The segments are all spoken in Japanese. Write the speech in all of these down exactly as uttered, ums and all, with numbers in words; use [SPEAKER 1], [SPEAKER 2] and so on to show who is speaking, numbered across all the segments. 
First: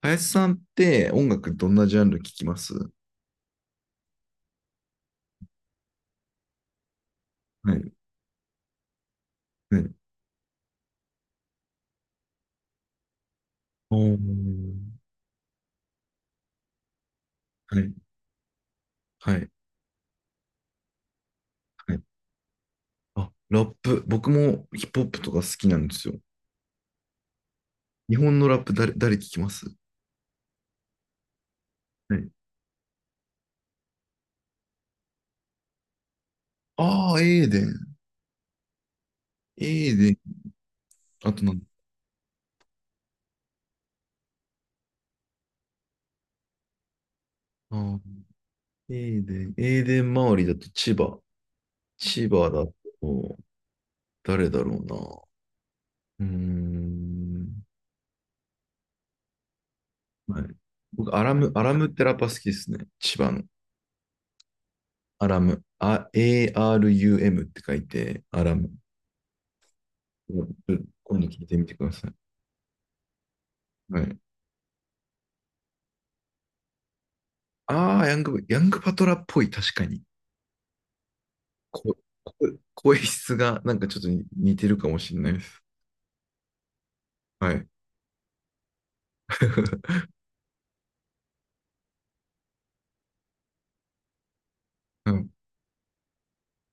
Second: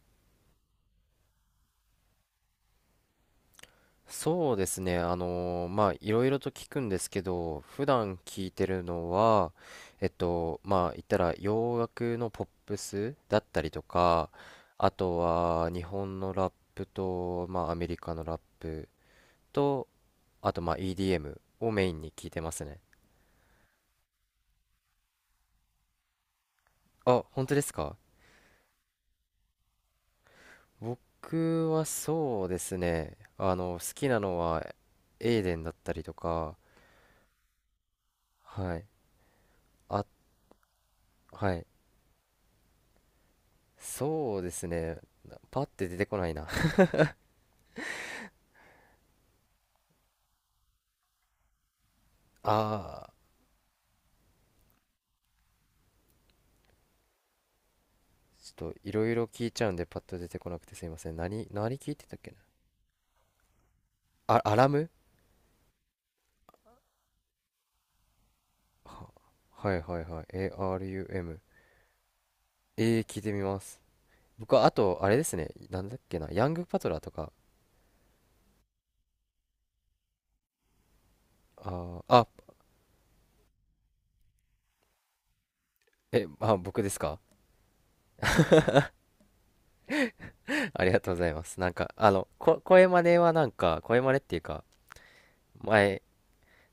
[SPEAKER 1] 林さんって音楽どんなジャンル聞きます？
[SPEAKER 2] そうですね。あのーまあ、いろいろと聞くんですけど、
[SPEAKER 1] は
[SPEAKER 2] 普
[SPEAKER 1] い。
[SPEAKER 2] 段聞いてるのは、
[SPEAKER 1] はい。
[SPEAKER 2] えっと、まあ、言ったら洋楽のポップスだったりと
[SPEAKER 1] おー、
[SPEAKER 2] か、あとは日本のラップと、まあ、ア
[SPEAKER 1] は
[SPEAKER 2] メ
[SPEAKER 1] い。
[SPEAKER 2] リカのラップ
[SPEAKER 1] はい。
[SPEAKER 2] と、あと、まあ、イーディーエム をメイ
[SPEAKER 1] は
[SPEAKER 2] ン
[SPEAKER 1] い。
[SPEAKER 2] に聞いてますね。
[SPEAKER 1] あ、ラップ。僕もヒップホップとか好きなんですよ。
[SPEAKER 2] あ、本当ですか？
[SPEAKER 1] 日本のラップ誰、誰聞きます？
[SPEAKER 2] 僕は
[SPEAKER 1] はい。
[SPEAKER 2] そうですね。あの、好きなのは、エイデンだったりとか、
[SPEAKER 1] ああ、エーデン。
[SPEAKER 2] はい。
[SPEAKER 1] エー
[SPEAKER 2] あ、
[SPEAKER 1] デン。あとな
[SPEAKER 2] は
[SPEAKER 1] んだ。
[SPEAKER 2] い。そうですね。パッて出てこないな。
[SPEAKER 1] あー、エーデン。エーデン周りだと千葉。千葉だ
[SPEAKER 2] ああ、
[SPEAKER 1] と、誰だろうな。うーん。
[SPEAKER 2] ちょっといろいろ聞いちゃうんでパッと出て
[SPEAKER 1] はい。
[SPEAKER 2] こなくてすいませ
[SPEAKER 1] 僕、
[SPEAKER 2] ん。
[SPEAKER 1] アラ
[SPEAKER 2] 何、
[SPEAKER 1] ム、アラ
[SPEAKER 2] 何
[SPEAKER 1] ムっ
[SPEAKER 2] 聞い
[SPEAKER 1] て
[SPEAKER 2] て
[SPEAKER 1] ラ
[SPEAKER 2] た
[SPEAKER 1] ッ
[SPEAKER 2] っ
[SPEAKER 1] パ
[SPEAKER 2] け
[SPEAKER 1] ー好
[SPEAKER 2] な。
[SPEAKER 1] きですね。千葉の。
[SPEAKER 2] あ、アラム、
[SPEAKER 1] アラム、あ、エーアールユーエム って書いて、アラム。
[SPEAKER 2] はいはいはい。
[SPEAKER 1] 今度
[SPEAKER 2] アラム。
[SPEAKER 1] 聞いてみてください。
[SPEAKER 2] えー、聞いてみます。
[SPEAKER 1] はい。
[SPEAKER 2] 僕はあと、あれですね。なんだっけな。ヤングパトラーとか。
[SPEAKER 1] ああ、ヤング、ヤングパトラっぽい、確かに。こ、
[SPEAKER 2] ああ、あ、
[SPEAKER 1] こ声質がなんかちょっと似てるかもしれないです。
[SPEAKER 2] え、あ、僕ですか？
[SPEAKER 1] はい。
[SPEAKER 2] ありがとうございます。なんか、あの、こ、声真似はなんか、声真似っていうか、
[SPEAKER 1] うん、
[SPEAKER 2] 前、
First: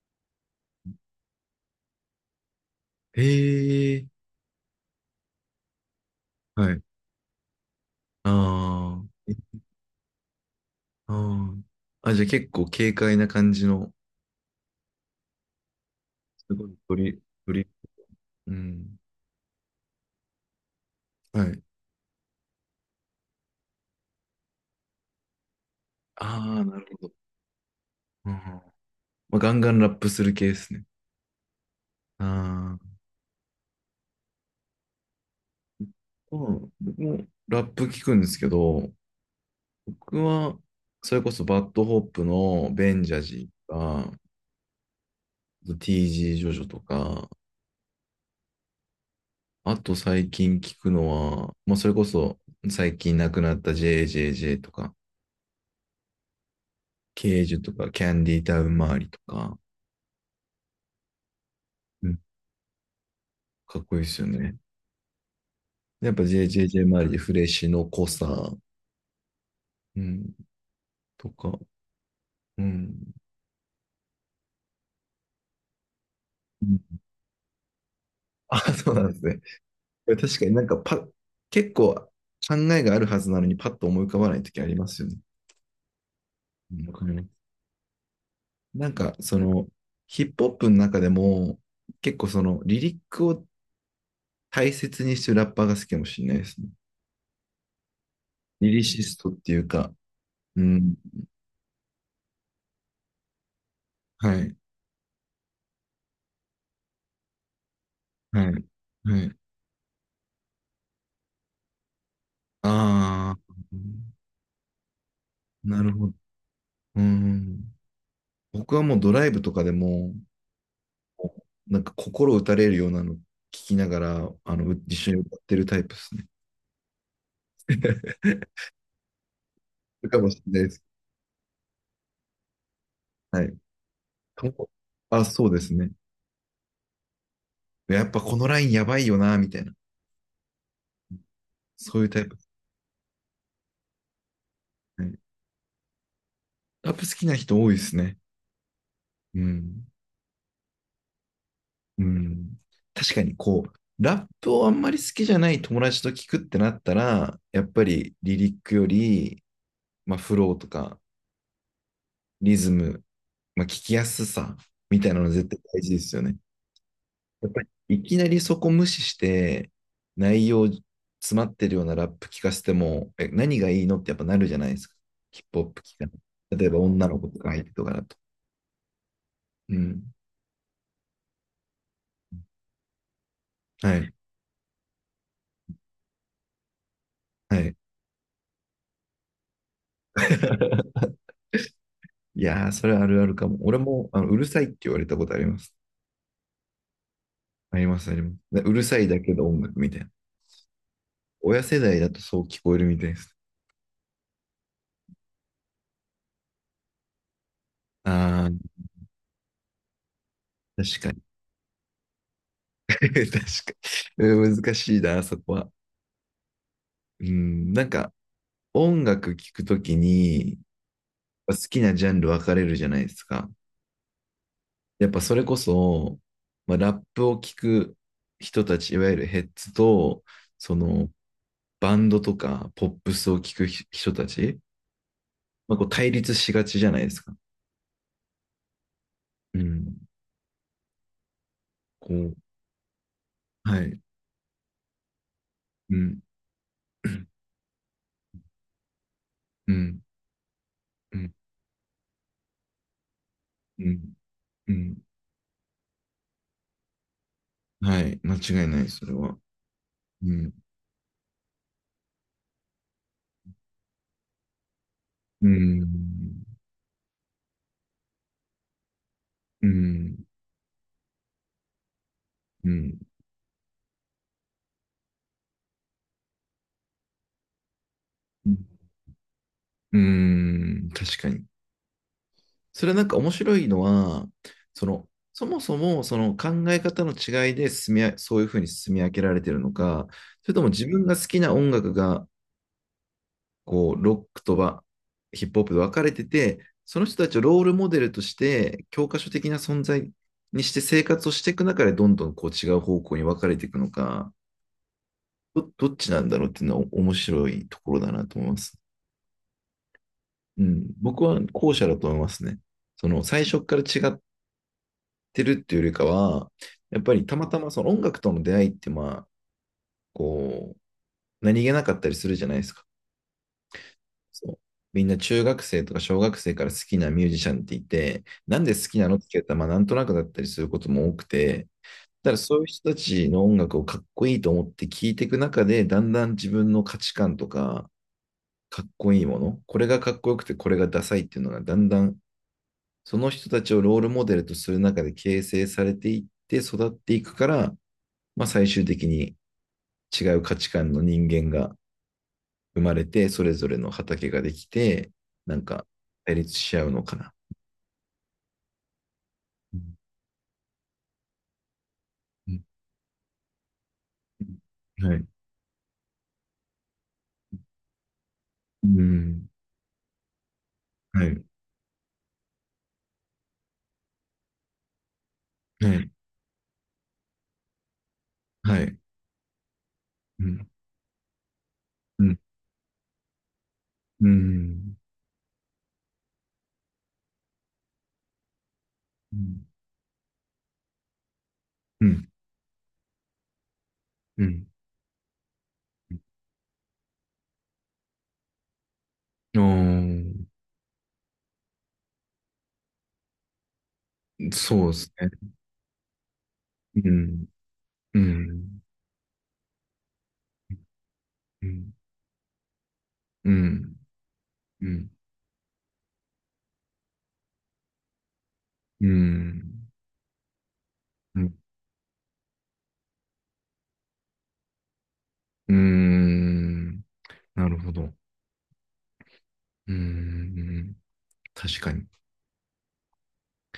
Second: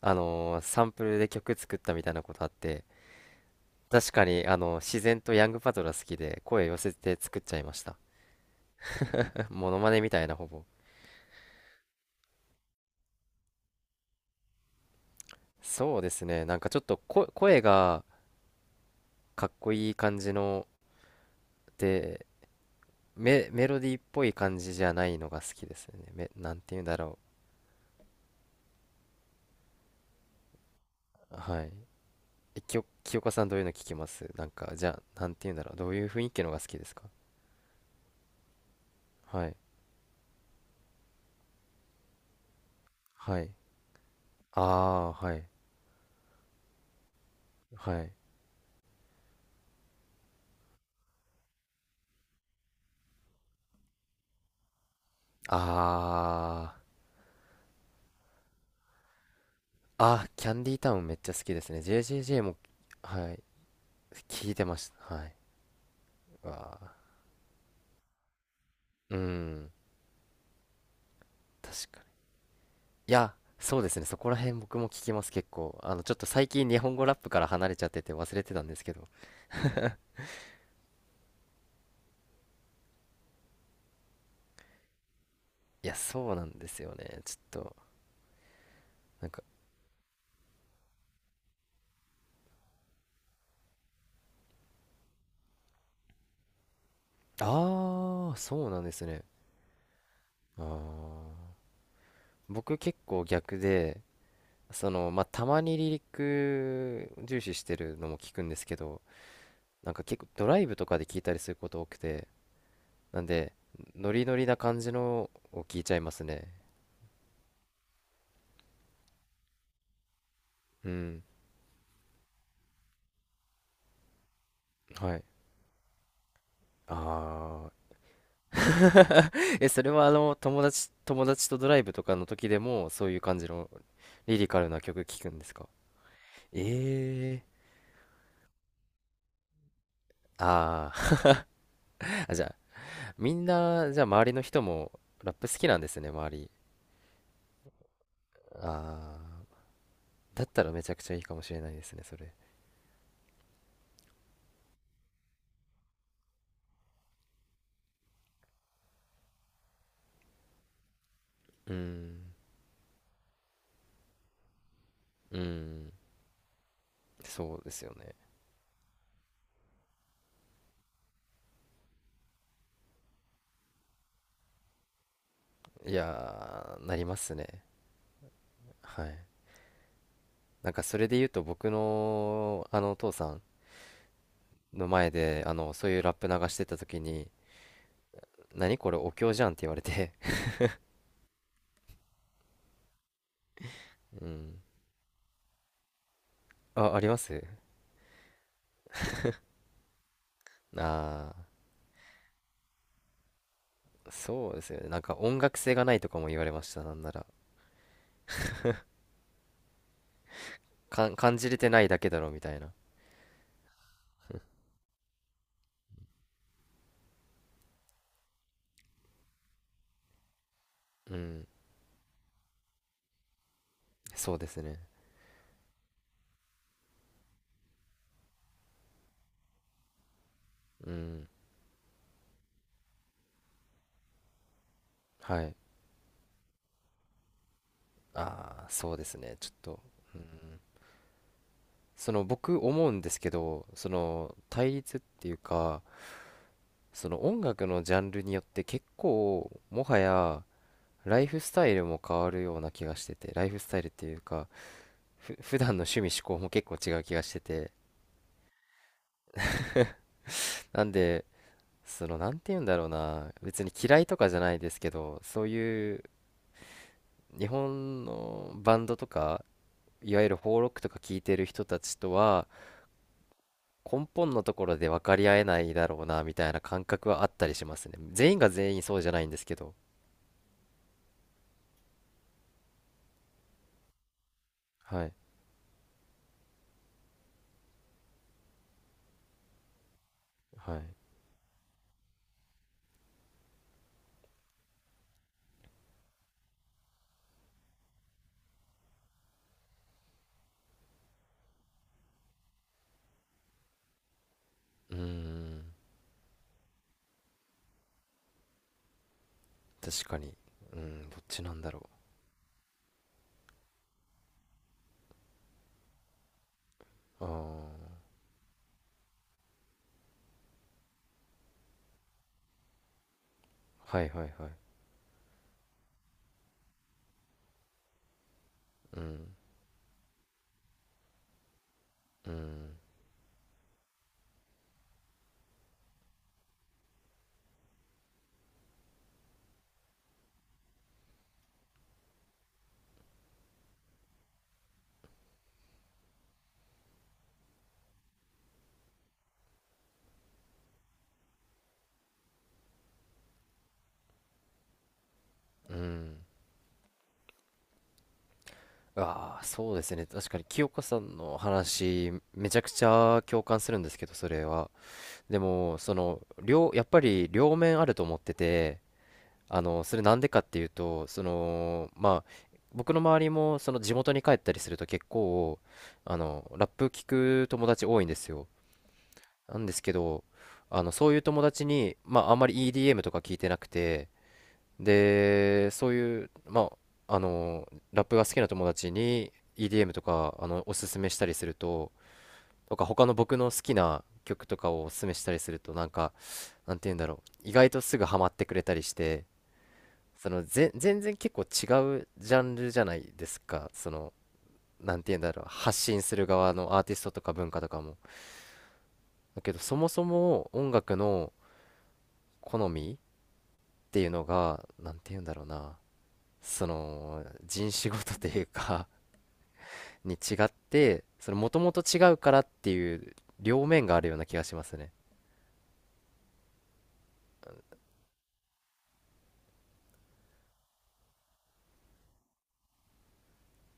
[SPEAKER 2] あのーサンプルで曲作ったみたいなことあって、
[SPEAKER 1] へえ、
[SPEAKER 2] 確かに、あの、自然とヤングパトラ好きで、声
[SPEAKER 1] は
[SPEAKER 2] 寄
[SPEAKER 1] い。
[SPEAKER 2] せて作っちゃいました。
[SPEAKER 1] あー、 え、
[SPEAKER 2] モノマネみたいな、ほぼ。
[SPEAKER 1] あー。あ、じゃあ結構軽快な感じの、
[SPEAKER 2] そうですね、
[SPEAKER 1] す
[SPEAKER 2] なん
[SPEAKER 1] ご
[SPEAKER 2] か
[SPEAKER 1] い
[SPEAKER 2] ちょっと
[SPEAKER 1] 鳥、
[SPEAKER 2] こ声
[SPEAKER 1] 鳥、
[SPEAKER 2] が
[SPEAKER 1] うん。
[SPEAKER 2] かっこいい感じの、
[SPEAKER 1] はい。
[SPEAKER 2] で、メ、メロディーっぽい感じじゃないのが好きですね。め、
[SPEAKER 1] あ
[SPEAKER 2] なん
[SPEAKER 1] あ、
[SPEAKER 2] て
[SPEAKER 1] な
[SPEAKER 2] 言うん
[SPEAKER 1] る
[SPEAKER 2] だ
[SPEAKER 1] ほど。
[SPEAKER 2] ろ
[SPEAKER 1] うん、まあ、ガンガンラップする系ですね。
[SPEAKER 2] う。はい。え、き
[SPEAKER 1] あ
[SPEAKER 2] よ、
[SPEAKER 1] あ。
[SPEAKER 2] 清香さんどういうの聞きます？なんか、じゃあ、なんて言うんだろう。どういう雰囲気の
[SPEAKER 1] う
[SPEAKER 2] が好
[SPEAKER 1] ん、
[SPEAKER 2] きです
[SPEAKER 1] 僕
[SPEAKER 2] か？
[SPEAKER 1] もラップ聞くんですけど、
[SPEAKER 2] はい。
[SPEAKER 1] 僕は、それこそバッドホップのベンジャ
[SPEAKER 2] は
[SPEAKER 1] ジ
[SPEAKER 2] い。
[SPEAKER 1] ーとか、
[SPEAKER 2] ああ、はい。
[SPEAKER 1] ティージー ジージョジョとか、
[SPEAKER 2] はい。
[SPEAKER 1] あと最近聞くのは、まあ、それこそ最近亡くなった ジェイジェイジェイ とか、
[SPEAKER 2] ああ。
[SPEAKER 1] ケージュとか、キャンディータウン周りとか、
[SPEAKER 2] あ、キャンディータウンめっちゃ好きですね。
[SPEAKER 1] うん、
[SPEAKER 2] ジェイジェイジェイ も、はい。
[SPEAKER 1] かっこいいですよ
[SPEAKER 2] 聞い
[SPEAKER 1] ね。
[SPEAKER 2] てました。はい。
[SPEAKER 1] やっぱ
[SPEAKER 2] わ
[SPEAKER 1] ジェイジェイジェイ
[SPEAKER 2] あ。
[SPEAKER 1] 周りでフレッシュの濃さ、
[SPEAKER 2] うん。
[SPEAKER 1] うん、とか、
[SPEAKER 2] 確かに。
[SPEAKER 1] うん。
[SPEAKER 2] いや、そうですね。そこら辺僕も聞きます、結構。あの、ちょっと最近日本語ラップから離れちゃってて忘れて
[SPEAKER 1] あ、
[SPEAKER 2] たんです
[SPEAKER 1] そ
[SPEAKER 2] け
[SPEAKER 1] うな
[SPEAKER 2] ど。
[SPEAKER 1] んですね。確かになんかパ、結構考えがあるはずなのにパッと思い浮かばないときありますよね。
[SPEAKER 2] いや、そうなんで
[SPEAKER 1] う
[SPEAKER 2] す
[SPEAKER 1] ん、わ
[SPEAKER 2] よ
[SPEAKER 1] かり
[SPEAKER 2] ね。
[SPEAKER 1] ま
[SPEAKER 2] ち
[SPEAKER 1] す。
[SPEAKER 2] ょっと、
[SPEAKER 1] なんか、
[SPEAKER 2] なん
[SPEAKER 1] そ
[SPEAKER 2] か、
[SPEAKER 1] の、ヒップホップの中でも、結構その、リリックを大切にしてるラッパーが好きかもしれないですね。
[SPEAKER 2] ああ、そ
[SPEAKER 1] リ
[SPEAKER 2] うな
[SPEAKER 1] リ
[SPEAKER 2] んで
[SPEAKER 1] シ
[SPEAKER 2] す
[SPEAKER 1] ス
[SPEAKER 2] ね。
[SPEAKER 1] トっていうか、
[SPEAKER 2] あ
[SPEAKER 1] うん。
[SPEAKER 2] あ。僕結構逆で、
[SPEAKER 1] はい、
[SPEAKER 2] その、まあ、たまにリリック重視してるのも聞
[SPEAKER 1] は
[SPEAKER 2] くん
[SPEAKER 1] い、
[SPEAKER 2] ですけど、
[SPEAKER 1] はい。
[SPEAKER 2] なんか結構ドライブとかで聞いたりすること多くて、なん
[SPEAKER 1] あ
[SPEAKER 2] で、
[SPEAKER 1] あ、
[SPEAKER 2] ノリノリな感じのを聞
[SPEAKER 1] な
[SPEAKER 2] い
[SPEAKER 1] る
[SPEAKER 2] ちゃい
[SPEAKER 1] ほ
[SPEAKER 2] ま
[SPEAKER 1] ど。
[SPEAKER 2] すね。
[SPEAKER 1] うん。僕はもうドライブとかでも、
[SPEAKER 2] うん。
[SPEAKER 1] なんか心打たれるようなの聞きながら、あの、う、一緒
[SPEAKER 2] は
[SPEAKER 1] に
[SPEAKER 2] い。
[SPEAKER 1] 歌ってるタイプですね。
[SPEAKER 2] ああ。え、それは
[SPEAKER 1] る
[SPEAKER 2] あ
[SPEAKER 1] かも
[SPEAKER 2] の、
[SPEAKER 1] しれない
[SPEAKER 2] 友
[SPEAKER 1] です。
[SPEAKER 2] 達、友達とドライブとかの時でも、そういう感
[SPEAKER 1] は
[SPEAKER 2] じ
[SPEAKER 1] い。
[SPEAKER 2] のリリカル
[SPEAKER 1] と、
[SPEAKER 2] な曲聴
[SPEAKER 1] あ、
[SPEAKER 2] くんで
[SPEAKER 1] そう
[SPEAKER 2] す
[SPEAKER 1] で
[SPEAKER 2] か？
[SPEAKER 1] すね。
[SPEAKER 2] ええ、
[SPEAKER 1] やっぱこのラインやばいよな、みたいな。
[SPEAKER 2] ああー
[SPEAKER 1] そういうタイ
[SPEAKER 2] あ、
[SPEAKER 1] プで
[SPEAKER 2] じゃ
[SPEAKER 1] す
[SPEAKER 2] あ、みんな、じゃあ周りの人も
[SPEAKER 1] ね。
[SPEAKER 2] ラップ好きなんですね、周り。
[SPEAKER 1] ラップ好きな人多いですね。
[SPEAKER 2] あ
[SPEAKER 1] う
[SPEAKER 2] あ。
[SPEAKER 1] ん。
[SPEAKER 2] だったらめちゃくちゃいいかもしれないですね、
[SPEAKER 1] う
[SPEAKER 2] それ。
[SPEAKER 1] ん。確かにこう、ラップをあんまり好きじゃない友達と聞くってなったら、やっぱりリリックより、まあ、フローとか
[SPEAKER 2] うん。
[SPEAKER 1] リズム、まあ、聞きやすさみたいなの
[SPEAKER 2] う
[SPEAKER 1] 絶対大事
[SPEAKER 2] ん。
[SPEAKER 1] ですよね。やっ
[SPEAKER 2] そ
[SPEAKER 1] ぱ
[SPEAKER 2] う
[SPEAKER 1] り
[SPEAKER 2] ですよ
[SPEAKER 1] い
[SPEAKER 2] ね。
[SPEAKER 1] きなりそこ無視して内容詰まってるようなラップ聞かせても、え、何がいいのってやっぱなるじゃないですか。ヒップホップ
[SPEAKER 2] い
[SPEAKER 1] 聞かない。例えば
[SPEAKER 2] やー、なり
[SPEAKER 1] 女
[SPEAKER 2] ま
[SPEAKER 1] の子
[SPEAKER 2] す
[SPEAKER 1] と
[SPEAKER 2] ね。
[SPEAKER 1] か相手とかだと。
[SPEAKER 2] はい。
[SPEAKER 1] うん。
[SPEAKER 2] なんかそれで言うと、僕のあのお父さん
[SPEAKER 1] はい。
[SPEAKER 2] の前であのそういうラップ流してた時に、
[SPEAKER 1] はい。
[SPEAKER 2] 何これお経じゃんって言われて。
[SPEAKER 1] いやー、それはあるあるかも。俺もあ
[SPEAKER 2] う
[SPEAKER 1] のうるさ
[SPEAKER 2] ん。
[SPEAKER 1] いって言われたことあります。
[SPEAKER 2] あ、あります？
[SPEAKER 1] あります、あります。で、うるさいだけど音楽みたいな。
[SPEAKER 2] ああ
[SPEAKER 1] 親世代だとそう聞こえるみたいです。
[SPEAKER 2] ー、そうですよね。なんか音楽性がないとかも言われました。なんなら。
[SPEAKER 1] ああ、確
[SPEAKER 2] か
[SPEAKER 1] かに。
[SPEAKER 2] 感じれてないだけだろみたいな。
[SPEAKER 1] 確かに。うん、難しいな、そこは。うん、なんか音楽聴くときに、
[SPEAKER 2] うん。
[SPEAKER 1] 好きなジャンル分かれるじゃないですか。
[SPEAKER 2] そうですね。
[SPEAKER 1] やっぱそれこそ、まあ、ラップを聴く人たち、いわゆるヘッズと、そ
[SPEAKER 2] う
[SPEAKER 1] の
[SPEAKER 2] ん。
[SPEAKER 1] バンドとかポップスを聴く人たち、
[SPEAKER 2] はい。
[SPEAKER 1] まあ、こう対立しがちじゃないですか。
[SPEAKER 2] ああ、そうですね。ちょっ
[SPEAKER 1] う
[SPEAKER 2] と。
[SPEAKER 1] ん。
[SPEAKER 2] うん。そ
[SPEAKER 1] こ
[SPEAKER 2] の
[SPEAKER 1] う、
[SPEAKER 2] 僕思うんですけど、
[SPEAKER 1] は
[SPEAKER 2] そ
[SPEAKER 1] い。
[SPEAKER 2] の対立っていうか、
[SPEAKER 1] うん。
[SPEAKER 2] そ
[SPEAKER 1] う
[SPEAKER 2] の
[SPEAKER 1] ん。
[SPEAKER 2] 音楽のジャンルによって、結構
[SPEAKER 1] う
[SPEAKER 2] もは
[SPEAKER 1] ん。
[SPEAKER 2] やライフスタイルも変わるような気がしてて、ライフスタ
[SPEAKER 1] う
[SPEAKER 2] イルって
[SPEAKER 1] ん。
[SPEAKER 2] いうか、
[SPEAKER 1] うん。
[SPEAKER 2] ふ普段の趣味嗜好も結構違う気がしてて、
[SPEAKER 1] はい。間違いない、それは。うん。
[SPEAKER 2] なんで、そのなんて言うんだろうな、別に嫌いとかじゃないですけど、そう
[SPEAKER 1] う
[SPEAKER 2] いう
[SPEAKER 1] ん。
[SPEAKER 2] 日本のバンドとか、
[SPEAKER 1] う
[SPEAKER 2] いわ
[SPEAKER 1] ん。
[SPEAKER 2] ゆる邦ロックとか聴いてる人たちとは、
[SPEAKER 1] うん。
[SPEAKER 2] 根本のところで分かり合えないだろうなみたいな感覚はあったりしますね。全員が
[SPEAKER 1] うん。
[SPEAKER 2] 全員そうじゃないんですけど。
[SPEAKER 1] うん、確かに。それはなんか面白いのは、そ
[SPEAKER 2] は
[SPEAKER 1] の、
[SPEAKER 2] い
[SPEAKER 1] そもそもその考え方の違いで進み、あ、そういうふうに進み分けられてるのか、それとも
[SPEAKER 2] はい。
[SPEAKER 1] 自分が好きな音楽が、こう、ロックとはヒップホップで分かれてて、その人たちをロールモデルとして、教科書的な存在にして生活をしていく中で、どんどんこう違う方向に分かれていくのか、
[SPEAKER 2] うー
[SPEAKER 1] ど、
[SPEAKER 2] ん。
[SPEAKER 1] どっちなんだろうっていうのは面白いところだなと思います。
[SPEAKER 2] 確かに。
[SPEAKER 1] う
[SPEAKER 2] う
[SPEAKER 1] ん、
[SPEAKER 2] ん、ど
[SPEAKER 1] 僕
[SPEAKER 2] っ
[SPEAKER 1] は
[SPEAKER 2] ちなんだ
[SPEAKER 1] 後者
[SPEAKER 2] ろ
[SPEAKER 1] だと思いますね。その最初から違ってるっていうよりかは、やっぱり
[SPEAKER 2] う。
[SPEAKER 1] たまたま
[SPEAKER 2] あ
[SPEAKER 1] その
[SPEAKER 2] あ
[SPEAKER 1] 音楽との出会いって、まあ、こう、何気なかったりするじゃないですか。
[SPEAKER 2] ー。はいはいはい。
[SPEAKER 1] そう、みんな中学生とか小学生から好きなミュージシャンっていて、なんで好き
[SPEAKER 2] う
[SPEAKER 1] なのって
[SPEAKER 2] ん
[SPEAKER 1] 聞いたら、まあ、なんとなくだったりすることも多くて、
[SPEAKER 2] う
[SPEAKER 1] た、だからそういう
[SPEAKER 2] ん
[SPEAKER 1] 人たちの音楽をかっこいいと思って聞いていく中で、だんだん自分の価値観とか、かっこいいもの、これがかっこよくてこれがダサいっていうのが、だんだんその人たちをロールモデルとする中で形成されていって育っていくから、まあ、最終的に違う価値観の人間が生まれて、それぞれの畑ができて、なん
[SPEAKER 2] う
[SPEAKER 1] か
[SPEAKER 2] ん。
[SPEAKER 1] 対立し合うのかな。
[SPEAKER 2] ああ、そ
[SPEAKER 1] う
[SPEAKER 2] うです
[SPEAKER 1] ん、
[SPEAKER 2] ね。確かに清香さんの話、めち
[SPEAKER 1] う
[SPEAKER 2] ゃくちゃ共感するんですけど、それは。
[SPEAKER 1] ん、はい。
[SPEAKER 2] でも、その、両、やっぱり両面あると思ってて、
[SPEAKER 1] うん。
[SPEAKER 2] あの、それなんでかっていうと、そ
[SPEAKER 1] はい。
[SPEAKER 2] の、まあ、僕の周りも、その地元に帰ったりすると結構、
[SPEAKER 1] はい。
[SPEAKER 2] あの、ラップ聞く友達多いんですよ。
[SPEAKER 1] はい。
[SPEAKER 2] なんですけど、
[SPEAKER 1] うん。
[SPEAKER 2] あの、そういう友達に、ま
[SPEAKER 1] う
[SPEAKER 2] あ、あ
[SPEAKER 1] ん。
[SPEAKER 2] んまり イーディーエム とか聞いてなくて、
[SPEAKER 1] うん。
[SPEAKER 2] で、そういう、まあ、あの、ラップが好きな友達に
[SPEAKER 1] うん。
[SPEAKER 2] イーディーエム とか、あの、おすすめしたりすると、
[SPEAKER 1] うん。
[SPEAKER 2] とか他の僕の好きな
[SPEAKER 1] う
[SPEAKER 2] 曲と
[SPEAKER 1] ん、
[SPEAKER 2] かをおすすめしたりすると、なんか、なんて言うんだろう、意外とすぐハマってくれたりして、
[SPEAKER 1] あ、
[SPEAKER 2] その、ぜ、全然結構違うジャンルじゃないですか、その、
[SPEAKER 1] そうで
[SPEAKER 2] なん
[SPEAKER 1] す
[SPEAKER 2] て言うんだろう、
[SPEAKER 1] ね。
[SPEAKER 2] 発信する側のアーティ
[SPEAKER 1] う
[SPEAKER 2] ストとか
[SPEAKER 1] ん。
[SPEAKER 2] 文化とかも。
[SPEAKER 1] うん。
[SPEAKER 2] だけど、そもそも音楽の
[SPEAKER 1] うん。
[SPEAKER 2] 好みっ
[SPEAKER 1] うん。
[SPEAKER 2] ていうのが、
[SPEAKER 1] う
[SPEAKER 2] なんて
[SPEAKER 1] ん。
[SPEAKER 2] 言うんだろうな、その、人種ごとというか
[SPEAKER 1] うん。
[SPEAKER 2] に違って、その
[SPEAKER 1] う
[SPEAKER 2] も
[SPEAKER 1] ん、
[SPEAKER 2] ともと違うからっていう両面があるような気がしますね、
[SPEAKER 1] うん、なるほど。うん。確かに。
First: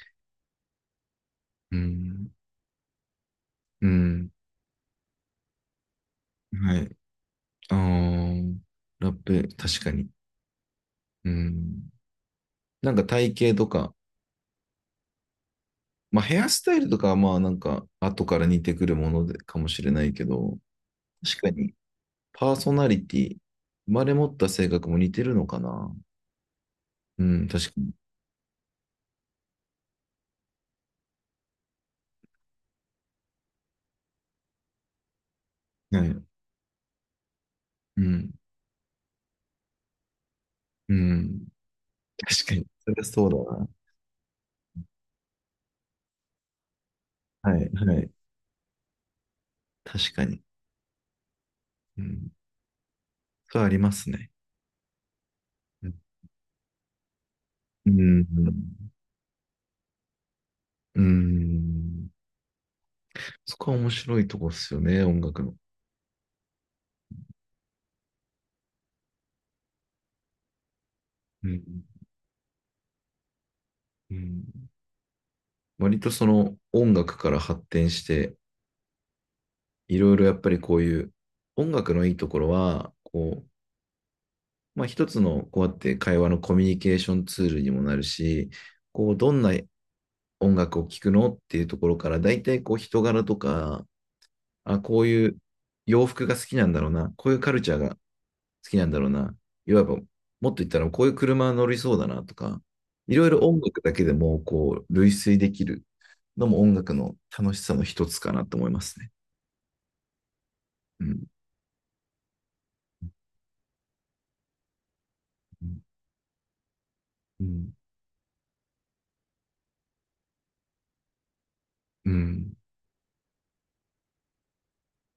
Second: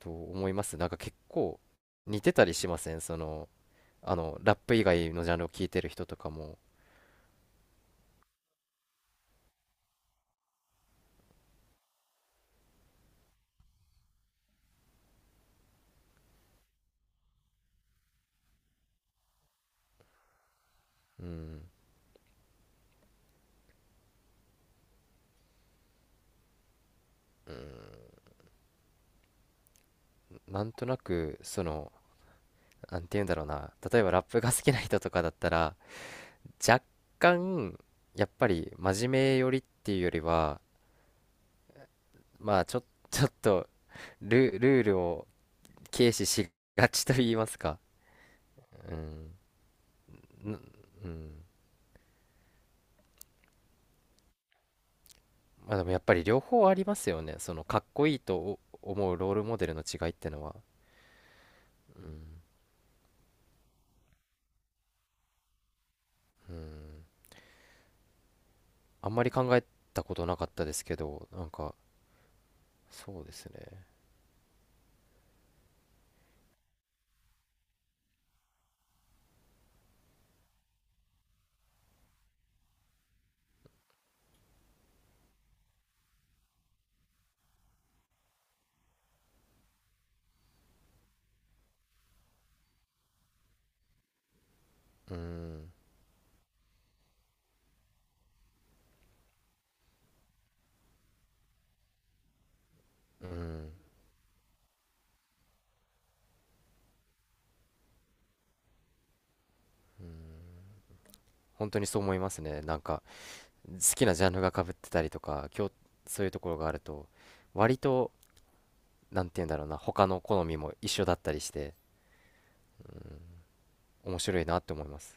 [SPEAKER 2] と思います。なんか結構
[SPEAKER 1] う
[SPEAKER 2] 似
[SPEAKER 1] ん。
[SPEAKER 2] てたりしません？その
[SPEAKER 1] う
[SPEAKER 2] あ
[SPEAKER 1] ん。
[SPEAKER 2] の、ラップ以外のジャンルを聞いてる人とかも。
[SPEAKER 1] はい。あー、ラップ、確かに。うん。なんか体型とか、まあヘアスタイルとかはまあなんか後から似てくるものでかもしれないけど、
[SPEAKER 2] う
[SPEAKER 1] 確か
[SPEAKER 2] ん。
[SPEAKER 1] にパーソナリティ、生まれ持った性格も似てるのかな。うん、確かに。
[SPEAKER 2] なんとなく、そのなんて言うんだろうな、例えばラップが好きな人とかだったら、
[SPEAKER 1] はい。
[SPEAKER 2] 若干
[SPEAKER 1] う
[SPEAKER 2] やっ
[SPEAKER 1] ん。
[SPEAKER 2] ぱり真面目寄りっていうよりは、
[SPEAKER 1] うん。確か
[SPEAKER 2] まあ
[SPEAKER 1] に。
[SPEAKER 2] ちょ
[SPEAKER 1] それは
[SPEAKER 2] ちょ
[SPEAKER 1] そう
[SPEAKER 2] っ
[SPEAKER 1] だな。
[SPEAKER 2] とル、ルールを軽視しがちと言いま
[SPEAKER 1] は
[SPEAKER 2] す
[SPEAKER 1] い。
[SPEAKER 2] か。
[SPEAKER 1] はい。
[SPEAKER 2] うん、
[SPEAKER 1] 確かに。
[SPEAKER 2] んうん。
[SPEAKER 1] うん。それはありますね。
[SPEAKER 2] まあで
[SPEAKER 1] う
[SPEAKER 2] も
[SPEAKER 1] ん、
[SPEAKER 2] やっぱり両方ありますよね、そのかっ
[SPEAKER 1] う
[SPEAKER 2] こいい
[SPEAKER 1] ん、
[SPEAKER 2] と思うロールモデルの違いってのは。
[SPEAKER 1] う
[SPEAKER 2] う
[SPEAKER 1] ん、
[SPEAKER 2] ん、
[SPEAKER 1] そこは面白いとこっすよね、音楽の。
[SPEAKER 2] うん、あんまり考えたことなかったですけど、な
[SPEAKER 1] う
[SPEAKER 2] ん
[SPEAKER 1] ん。
[SPEAKER 2] かそうですね。
[SPEAKER 1] うん、割とその音楽から発展して、いろいろやっぱりこういう音楽のいいところは、こう、まあ一つのこうやって会話のコミュニケーションツールにもなるし、こう、どんな音楽を聴くのっていうところから、大体こう人柄とか、あ、こう
[SPEAKER 2] う
[SPEAKER 1] いう
[SPEAKER 2] ん
[SPEAKER 1] 洋服が好きなんだろうな、こういうカルチャーが好きなんだろうな、いわばもっと言ったらこういう車乗りそうだなとか、いろ
[SPEAKER 2] う
[SPEAKER 1] いろ音
[SPEAKER 2] ん。
[SPEAKER 1] 楽だけでもこう類推できるのも音楽の楽しさの一つかなと思いますね。うん、
[SPEAKER 2] 本当にそう思いますね。なんか好きなジャンルが被ってたりとか、
[SPEAKER 1] う
[SPEAKER 2] 今日そういうところがあると、
[SPEAKER 1] ん。
[SPEAKER 2] 割となんて言うんだろうな、他の好みも一緒だったりして
[SPEAKER 1] うん。
[SPEAKER 2] 面白いなって思います。